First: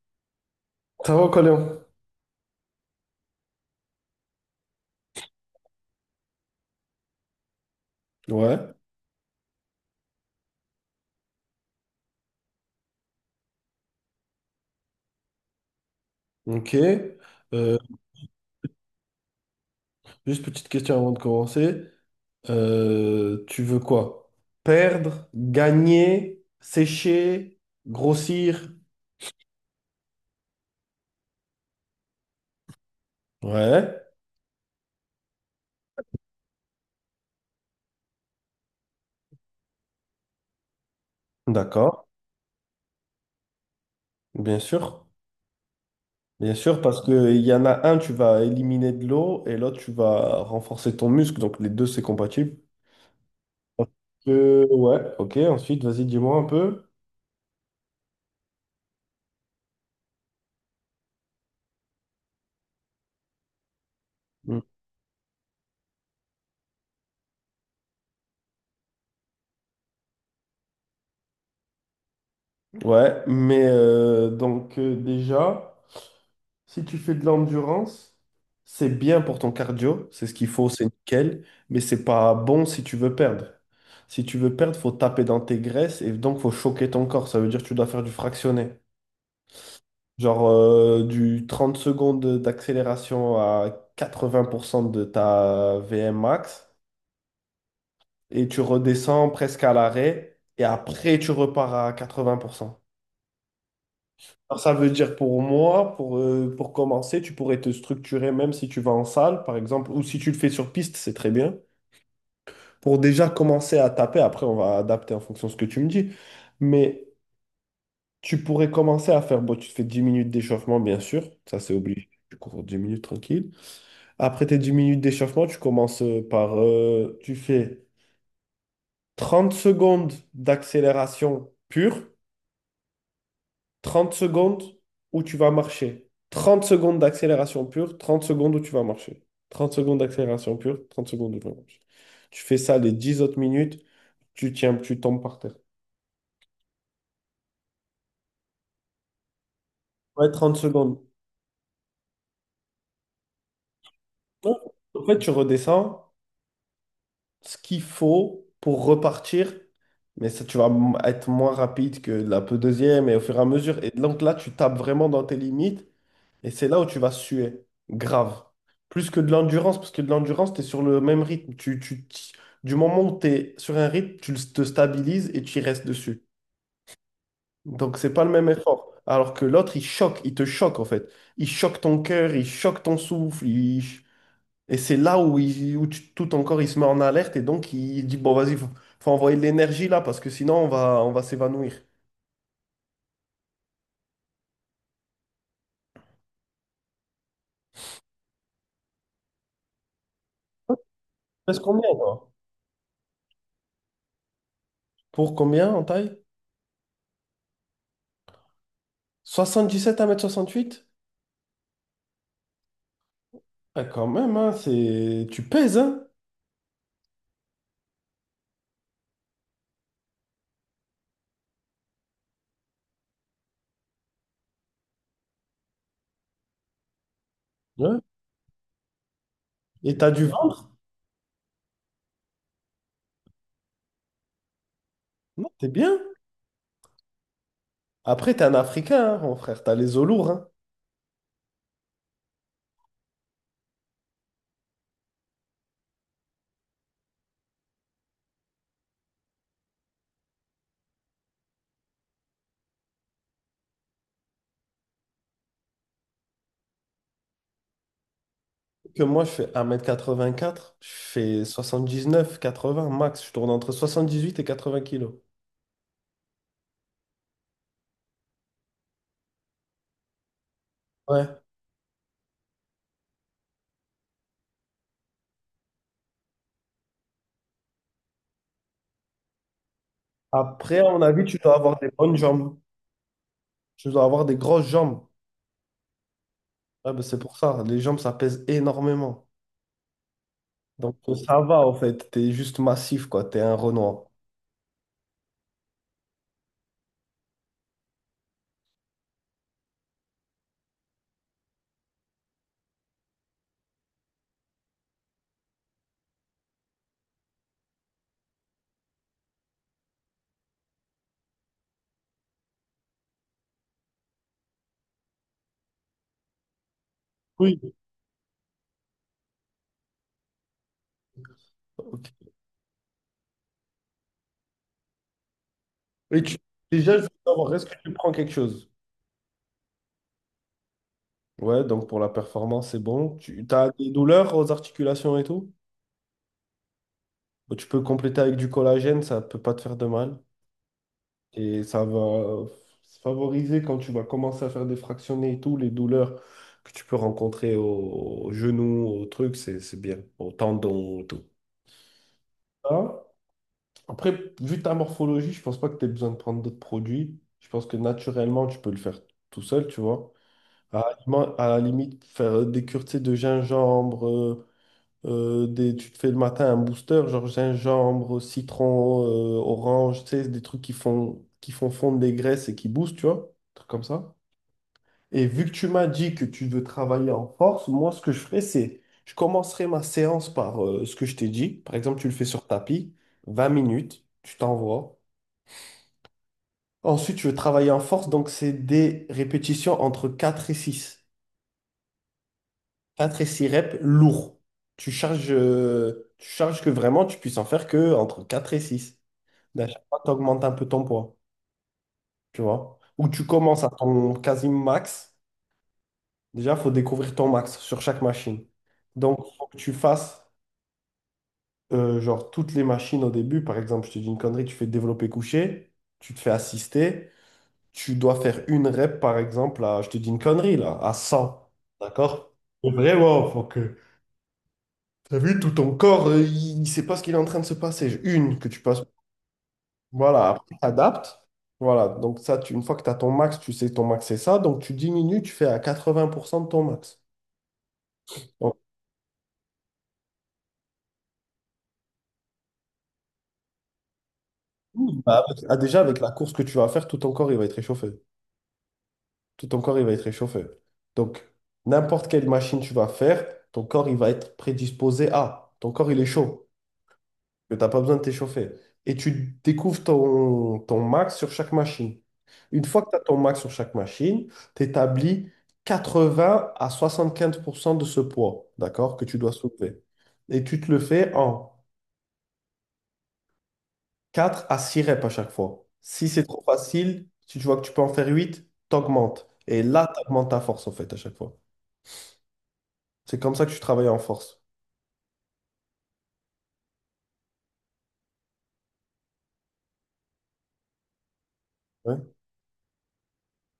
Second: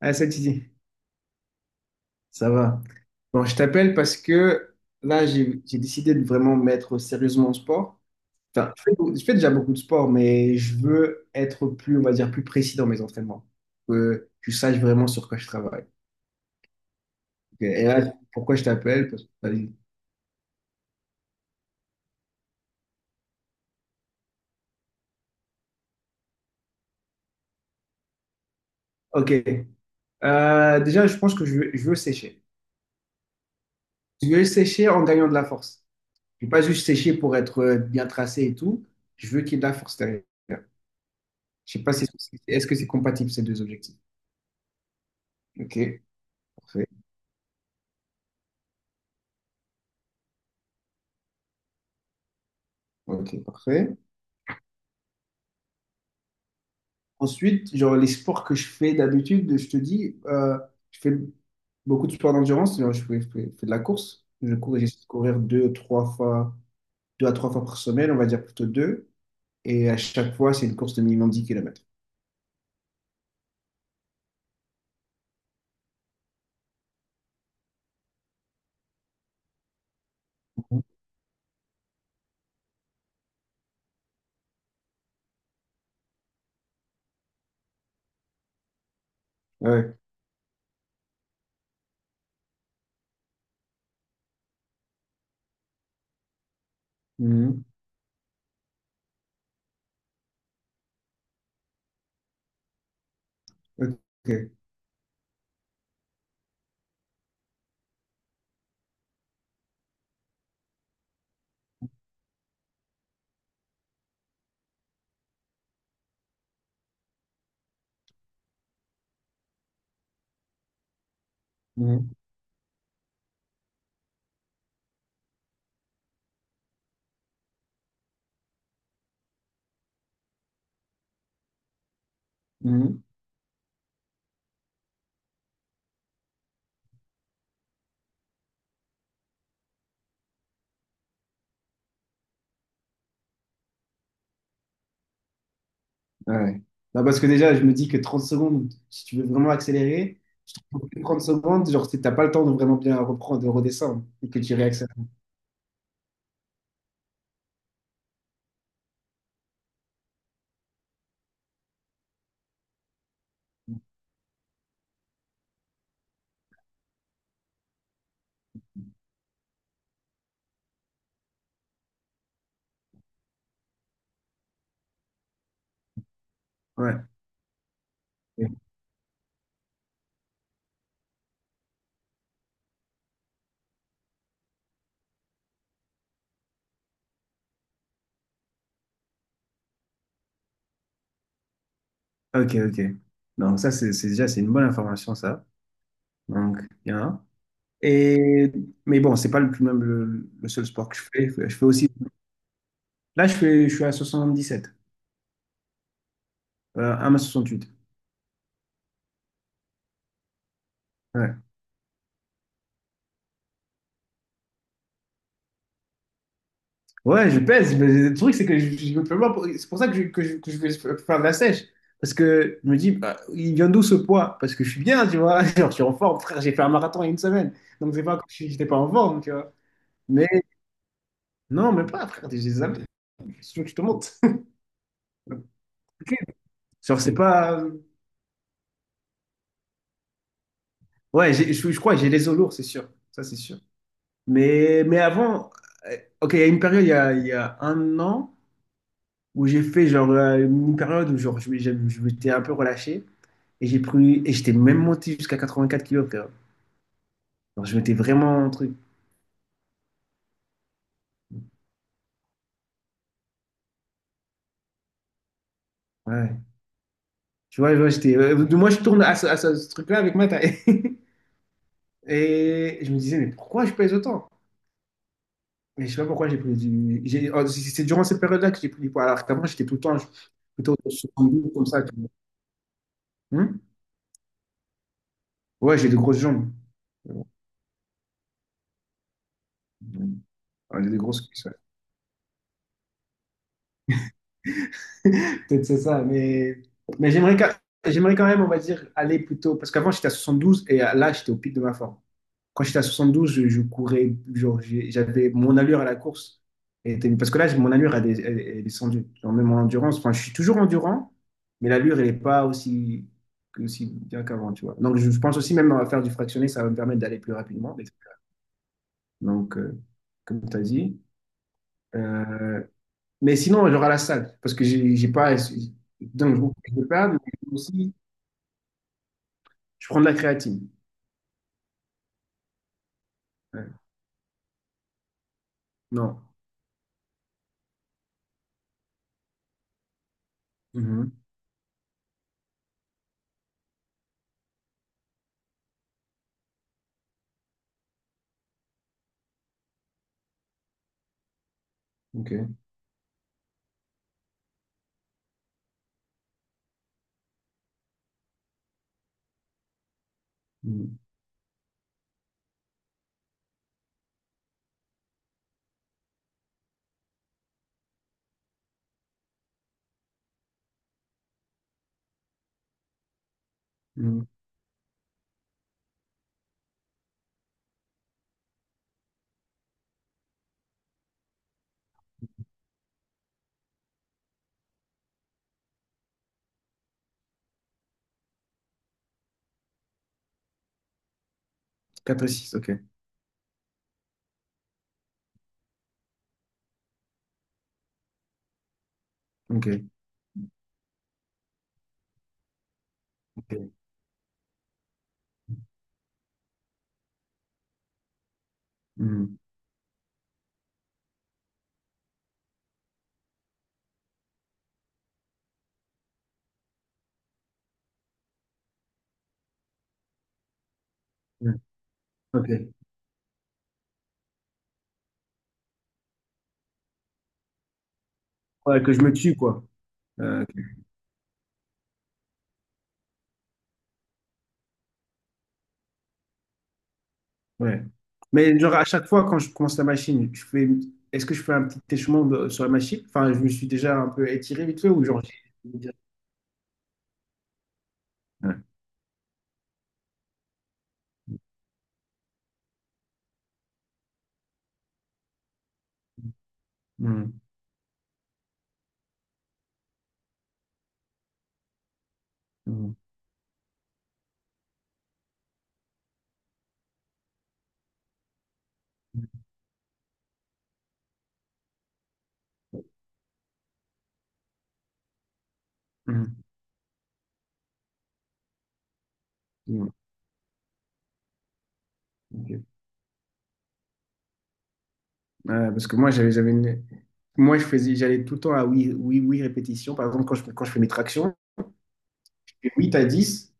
Ah, ça, tu Ça va, Colin? Ça va. Bon, je t'appelle parce que là, j'ai décidé de vraiment mettre sérieusement au sport. Enfin, Ouais, je fais déjà beaucoup de sport, mais je veux être plus, on va dire, plus précis dans mes entraînements. Que tu saches vraiment sur quoi je travaille. ok. Ok. Euh, Et là, pourquoi je t'appelle? Parce que- vas-y. Juste petite question avant de commencer. Tu veux quoi? Perdre, gagner, sécher, grossir? Ok. Déjà, je pense que je veux sécher. Ouais, Je veux sécher en gagnant de la force. Je ne veux pas juste sécher pour être bien tracé et tout. Je veux qu'il y ait de la force derrière. Je sais pas d'accord, si est-ce que c'est compatible ces deux objectifs. bien sûr. Ok, Bien sûr, parfait. parce que il y en a un, tu vas éliminer de l'eau et l'autre, tu vas renforcer ton muscle. Donc les deux, c'est compatible. Ok, parfait. Ouais, ok. Ensuite, vas-y, dis-moi un peu. Ensuite, genre les sports que je fais d'habitude, je te dis, je fais beaucoup de sports d'endurance, genre je fais de la course. Je Mm. cours, j'essaie de courir deux à trois fois par semaine, on va dire plutôt deux. Et à chaque fois, c'est une course de minimum 10 kilomètres. Ouais, mais donc déjà. Si tu fais de l'endurance, c'est bien pour ton cardio, c'est ce qu'il faut, c'est nickel, mais c'est pas bon si tu veux perdre. Si tu veux perdre, faut taper dans tes graisses et donc faut choquer ton corps. Ça veut dire que tu dois faire du fractionné. Ouais. Genre du 30 secondes d'accélération à 80% de ta VM max Mhm. et tu redescends presque à l'arrêt et après tu repars à 80%. Ok. Alors, ça veut dire pour moi, pour commencer, tu pourrais te structurer même si tu vas en salle, par exemple, ou si tu le fais sur piste, c'est très bien. Pour déjà commencer à taper, après on va adapter en fonction de ce que tu me dis. Mais tu pourrais commencer à faire, bon, tu te fais 10 minutes d'échauffement, bien sûr, ça c'est obligé. Mhm. Tu cours 10 minutes tranquille. Après tes 10 minutes d'échauffement, tu commences tu fais 30 secondes d'accélération pure. Mhm. 30 secondes où tu vas marcher. 30 secondes d'accélération pure, trente secondes où tu vas marcher. 30 secondes d'accélération pure, trente secondes où tu vas marcher. Tu fais ça les 10 autres minutes, tu tiens, tu tombes par terre. Ouais. Non, parce que déjà, je me dis que 30 secondes, si tu veux vraiment accélérer, Ouais, je 30 trouve secondes. que 30 secondes, genre, t'as pas le temps de vraiment bien reprendre, de redescendre et que tu réaccélères. En fait, tu redescends ce qu'il faut pour repartir, mais ça, tu vas être moins rapide que la peu deuxième et au fur et à mesure. Et donc là, tu tapes vraiment dans tes limites. Et c'est là où tu vas suer, grave. Plus que de l'endurance, parce que de l'endurance, tu es sur le même rythme. Du moment où tu es sur un rythme, te stabilises et tu y restes dessus. Ouais. Donc, c'est pas le même effort. Alors que l'autre, il choque, il te choque en fait. Il choque ton cœur, il choque ton souffle. Et c'est là où, où tout ton corps, il se met en alerte et donc il dit, bon, vas-y, faut envoyer de l'énergie là, parce que sinon, on va s'évanouir. Ok, ok. Donc ça, c'est une bonne information, ça. Donc, bien. Et, mais bon, c'est pas le seul sport que je fais. Je Pèse fais combien, aussi. toi? Là, je suis à 77. Pour combien en taille? 1 soixante huit. 77 à 1,68 m. Ouais. Ah, quand même, hein, tu pèses, hein? Ouais, je pèse. Mais le truc, c'est que je me fais pas pour- C'est pour ça que que je vais faire de la sèche. Parce que je me dis, bah, il vient d'où ce poids? Parce que je suis bien, tu vois. Genre, je suis en forme, frère. J'ai fait un marathon il y a une semaine. Donc, Ouais. c'est pas comme si j'étais pas en forme, tu vois. Et t'as du Mais ventre? non, mais pas, frère. J'ai des abdos. Je te montre. Non, t'es bien. Genre, c'est pas. Après, t'es un Africain, hein, mon frère, t'as les os lourds, hein. Ouais, je crois que j'ai les os lourds, c'est sûr. Ça, c'est sûr. Mais avant, euh, ok, il y a une période, il y a un an, où j'ai fait une période où genre, je m'étais un peu relâché et j'étais même monté jusqu'à 84 kilos, frère. Genre, je m'étais vraiment un truc. Que moi, je fais 1,84 m, je fais 79 80 max, je tourne entre 78 et 80 kilos. Ouais. Tu vois, ouais, moi, je tourne à ce truc-là avec ma taille. Ouais. Et je me disais, mais pourquoi je pèse autant? Mais je sais pas pourquoi j'ai pris du. Oh, c'est durant cette période-là que j'ai pris du poids. Alors qu'avant, j'étais tout le temps plutôt Après, à mon sur avis, tu 72 dois comme avoir ça, des tu vois. bonnes jambes. Hmm. Tu dois avoir des grosses jambes. Ouais, j'ai des grosses jambes. Ouais, ben, Mais c'est bon. pour ça, les jambes, ça pèse énormément. Ouais, j'ai Donc, des grosses ça cuisses, ouais. va, en fait, t'es juste massif, quoi, t'es un Renoir. Peut-être c'est ça, mais j'aimerais quand même, on va dire, aller plutôt. Parce qu'avant, j'étais à 72 et là, j'étais au pic de ma forme. Quand j'étais à 72, je courais, genre, j'avais mon allure à la course. Parce que là, mon allure, elle est descendue. Genre, même en endurance, enfin, je suis toujours endurant, mais l'allure, elle n'est pas aussi bien qu'avant, tu vois. Donc, je pense aussi, même à faire du fractionné, ça va me permettre d'aller plus Oui. rapidement. Donc, comme tu as dit. Ok. Euh, Mais sinon, j'aurai la salle, parce que j'ai pas. Et Donc, je déjà, je veux parle, mais savoir, est-ce que tu aussi, prends quelque chose? je prends de la créatine. Ouais, donc pour la performance, c'est bon. Tu Ouais. as des douleurs aux articulations et tout? Non. Bah, tu peux compléter avec du collagène, ça peut pas te faire de mal. Mhm. Et ça va favoriser quand tu vas commencer à faire des fractionnés et tout, les douleurs que tu peux rencontrer au genou, au truc, c'est bien, au tendon, au tout. OK. Ah, après, vu ta morphologie, je pense pas que tu aies besoin de prendre d'autres produits. Je pense que naturellement, tu peux le faire tout seul, tu vois. À, la Mhm. limi- à la limite, faire des cures, tu sais, de gingembre. Tu te fais le matin un booster, genre gingembre, citron, orange, tu sais, des trucs qui font fondre des graisses et qui boostent, tu vois, des trucs comme ça. Mhm. Et vu que tu m'as dit que tu veux travailler en force, moi, ce que je ferais, c'est, je commencerai ma séance par ce que je t'ai dit. Par exemple, tu le fais sur tapis, 20 minutes, tu t'envoies. Ensuite, tu veux travailler en force, donc c'est des répétitions entre 4 et 6. 4 et six. OK. 4 et 6 reps, lourds. Tu charges que vraiment tu puisses en faire que entre 4 et 6. À OK. chaque fois, tu augmentes un peu ton poids, tu vois. Ou tu OK. commences à ton quasi max. Déjà, il faut découvrir ton max sur chaque machine. Donc, il Mhm. faut que tu fasses genre toutes les machines au début. Par exemple, je te dis une connerie, tu fais développer couché, tu te fais assister. Tu dois faire une rep, par exemple, à, je te dis une connerie, là, à 100. Mhm. D'accord? OK. Vraiment, faut que. T'as vu, tout ton corps, il ne sait pas ce qu'il est en train de se passer. Une que tu passes, Ouais, que je me tue, quoi. voilà, Ok. après t'adaptes. Voilà, donc ça, une fois que tu as ton max, tu sais que ton max c'est ça, donc tu diminues, tu fais à 80% de ton max. Ouais. Donc, Mais genre, à chaque fois, quand je commence la machine, est-ce que je fais un petit échauffement sur la machine? Enfin, je me suis déjà un peu étiré vite fait, ou genre. bah, déjà, j'ai- avec la course que tu vas faire, tout ton corps, il va être réchauffé. Ouais. Tout ton corps, il va être réchauffé. Donc, n'importe quelle machine tu vas faire, ton corps, il va être prédisposé à. Ton corps, il est chaud. Mhm. Que tu n'as pas besoin de t'échauffer. Et tu découvres ton max sur chaque machine. Une fois que Mhm. tu as ton max sur chaque machine, tu établis 80 à 75% de ce poids, d'accord, que tu dois soulever. Et tu te le fais en 4 à 6 reps à chaque fois. Si c'est trop Mhm. facile, si tu vois que tu peux en faire 8, t'augmentes. Et Mhm. là, tu augmentes ta force, en fait, à chaque fois. Ok. C'est comme ça que tu travailles en force. Ouais, parce que moi, moi je faisais, j'allais tout le temps à oui, oui, oui, répétition. Par exemple, quand je fais mes tractions, Ouais. je fais 8 à dix.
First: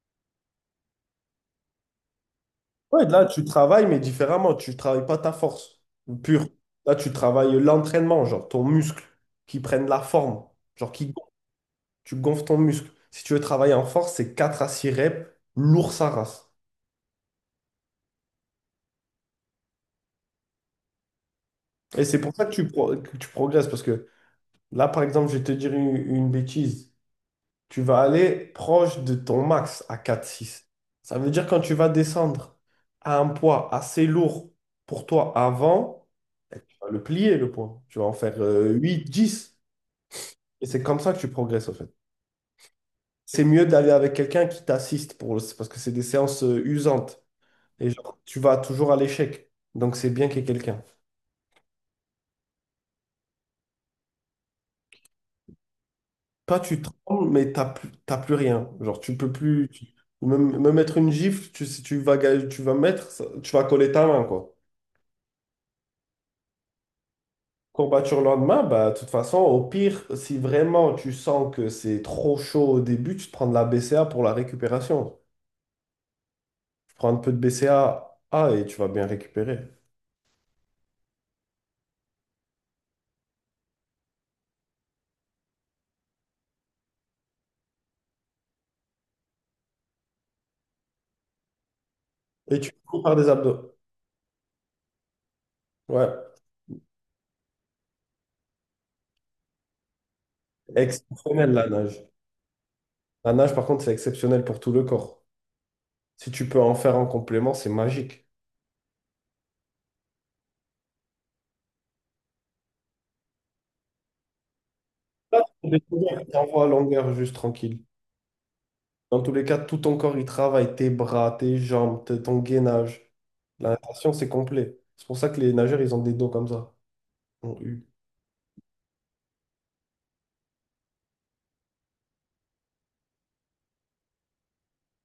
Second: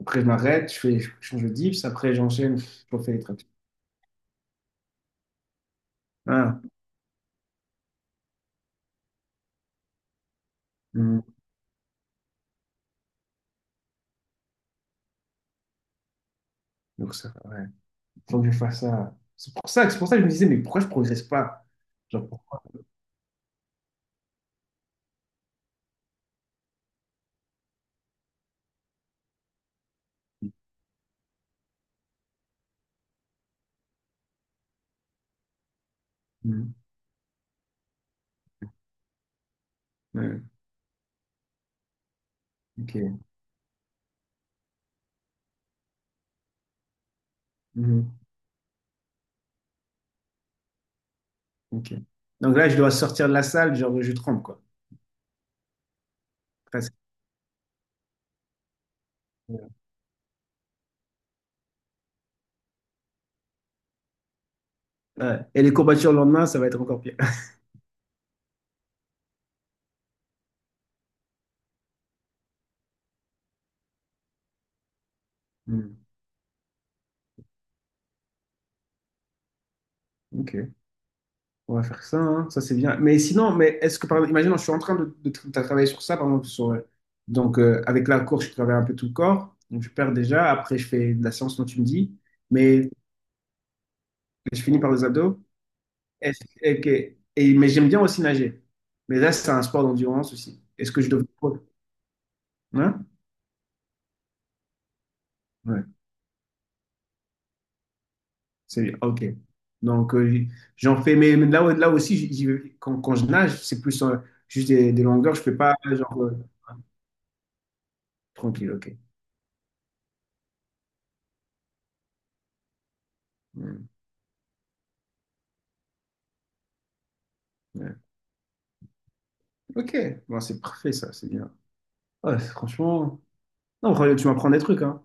Après, je m'arrête, je change de dips. Après, j'enchaîne, je Ouais, refais les là, tu tractions. travailles, mais différemment. Tu travailles pas ta force pure. Ah, Là, tu travailles l'entraînement, genre ton muscle, qui prenne la forme, genre qui hmm. gonfle. Tu gonfles ton muscle. Si tu veux travailler en force, c'est 4 à 6 reps, lourd sa race. Donc, ça, ouais. Faut que je fasse ça. C'est pour ça que je me disais, mais pourquoi je progresse pas? Et c'est Genre, pour pour- ça que tu progresses, parce que là, par exemple, je vais te dire une bêtise. Tu vas aller proche de ton max à 4 6. Ça veut dire quand tu vas descendre à un poids assez lourd pour toi avant, Hmm. tu vas le plier le poids. Tu vas en faire 8 10. Ouais, Et c'est comme ça que tu progresses en fait. ok. C'est mieux d'aller avec quelqu'un qui t'assiste parce que c'est des séances usantes. Et genre, Mhm. tu vas toujours à l'échec. Donc c'est bien qu'il y ait quelqu'un. Ok. Donc là, je dois sortir de la salle, genre, je tremble, quoi. Toi, tu Presque. trembles, mais t'as plus rien. Genre, tu peux plus. Me mettre une gifle, si tu vas, tu vas mettre, tu vas coller ta main, quoi. Ouais. Et les courbatures le lendemain, ça va être encore pire. Courbature le lendemain, bah, de toute façon, au pire, si vraiment tu sens que c'est trop chaud au début, tu te prends de la BCA pour la récupération. Hmm. Tu prends un peu de BCA, et tu vas bien récupérer. Ok. On va faire ça, hein. Ça c'est bien. Mais sinon, est-ce que par exemple, imaginons, je suis en train travailler sur ça, par exemple, sur, donc avec la course, je travaille un peu tout le corps, donc je perds déjà. Après, je fais de la séance dont tu me dis, Et tu mais finis par des abdos. je finis par les abdos. Ouais. Est-ce- et, que- mais j'aime bien aussi nager. Mais là, c'est un sport d'endurance aussi. Est-ce que je devrais. Exceptionnel la nage. Hein? La nage, par contre, c'est exceptionnel pour tout le corps. Ouais, Si tu peux en faire en complément, c'est magique. c'est ok. Donc j'en fais, mais là, ouais, là aussi, quand je nage, c'est plus juste des longueurs, Là, je fais tu fais pas genre des tu envoies à longueur juste tranquille. tranquille, ok. Dans tous les cas, tout ton corps, il travaille. Tes bras, tes jambes, ton gainage. La Hmm, natation, c'est complet. C'est pour ça que les nageurs, ils ont des dos comme ça. En U. ouais. Ok, bon, c'est parfait ça, c'est bien. Ouais, franchement, non, Royal, tu m'apprends des trucs, hein.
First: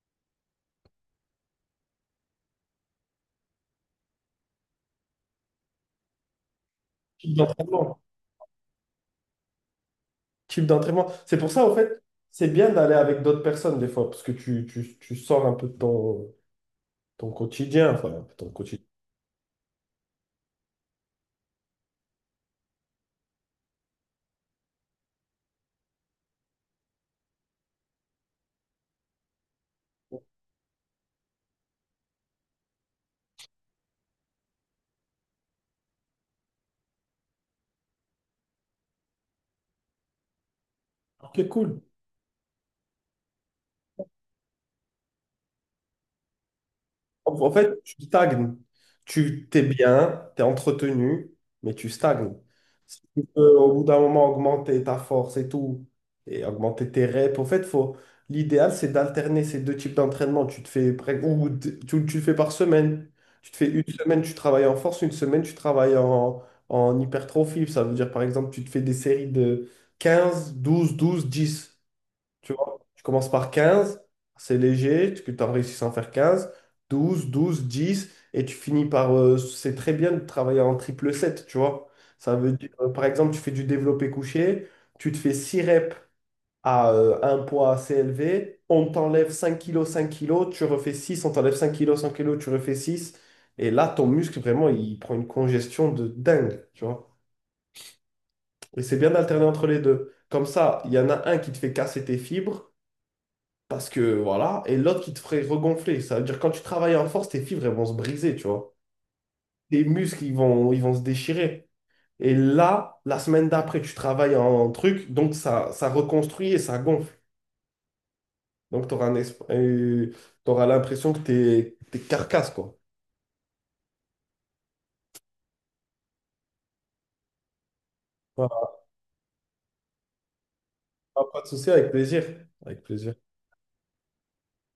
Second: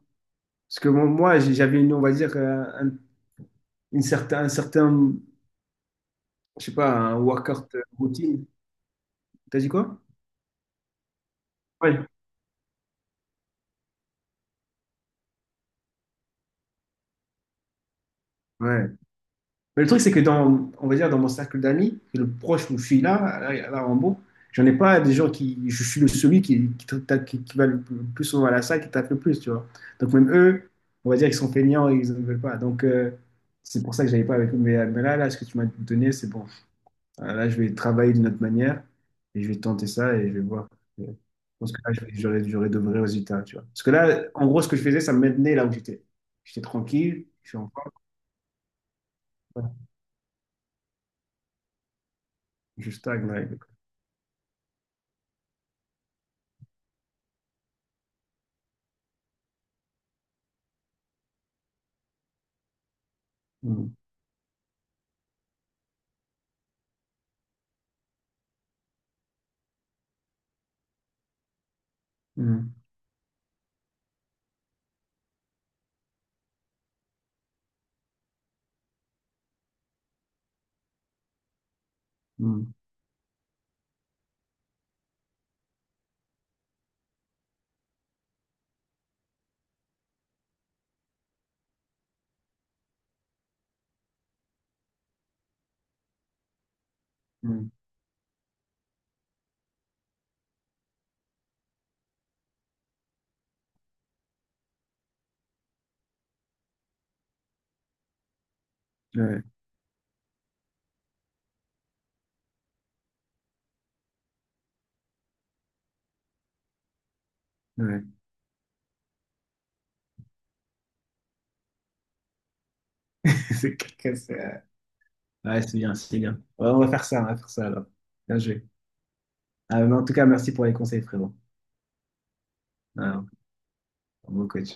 Parce que bon, moi, j'avais une, on va dire, un, un certain, je sais pas, un Type workout d'entraînement. routine. T'as dit quoi? Type d'entraînement. C'est pour ça, en fait, Ouais. c'est bien d'aller avec d'autres personnes des fois, parce que tu sors un peu de ton, quotidien, enfin, ton quotidien. Ouais. Mais le truc, c'est que dans, on va dire, dans mon cercle d'amis, le proche où je suis là, là, là, en bon, j'en ai pas des gens qui, je suis le celui qui, qui va le plus souvent à la salle, qui tape le plus, tu vois. Donc même eux, on va dire qu'ils sont feignants et ils ne veulent pas. Donc c'est pour ça que j'avais pas avec eux. Mais là, là, ce que tu m'as donné, c'est bon. Là, je vais travailler d'une autre manière et je vais tenter ça et je vais voir. Je Ok, pense cool. que là, je vais- j'aurai j'aurai de vrais résultats, tu vois. Parce que là, en gros, ce que je faisais, ça me maintenait là où j'étais. J'étais tranquille, En je en suis en fait, forme, tu stagnes. Tu t'es voilà. bien, t'es entretenu, mais tu stagnes. Je Si tu stagne, là. peux, au bout d'un moment, augmenter ta force et tout, et augmenter tes reps, en fait, faut. L'idéal, c'est d'alterner ces deux types d'entraînement. Tu te fais, tu le fais par semaine. Tu te fais une Mm, semaine, tu travailles en force, une semaine, tu travailles en hypertrophie. Ça veut dire, par exemple, tu te fais des séries de 15, 12, 12, 10. Tu mm, vois, tu commences par 15, c'est léger, tu en réussis sans faire 15 12 12 10 et tu finis par. C'est très bien de travailler en triple 7, tu vois. Ça veut dire, mm, par exemple, tu fais du développé couché, tu te fais 6 reps à un poids assez élevé, on t'enlève 5 kilos, 5 kilos, tu refais 6. On t'enlève 5 kilos, tu refais 6 et là, ton muscle, vraiment, il prend une congestion de dingue, tu vois. mm. Et c'est bien d'alterner entre les deux. Comme ça, il y en a un qui te fait casser tes fibres, parce que voilà, et l'autre qui te ferait regonfler. Ça veut dire quand tu travailles en force, tes fibres elles vont se briser, tu vois. Ouais, Tes muscles ils vont, se déchirer. Et là, la semaine d'après, tu travailles en truc, donc ça reconstruit et ça gonfle. ouais. Donc tu auras l'impression que t'es carcasse, quoi. C'est quelqu'un, ouais, c'est bien, c'est bien. Ouais, on va faire ça, on va faire ça alors. Bien joué. Voilà. Ah, mais en tout cas, merci pour les conseils, frérot. Pas de souci, avec plaisir. Avec plaisir. Alors, bon coach.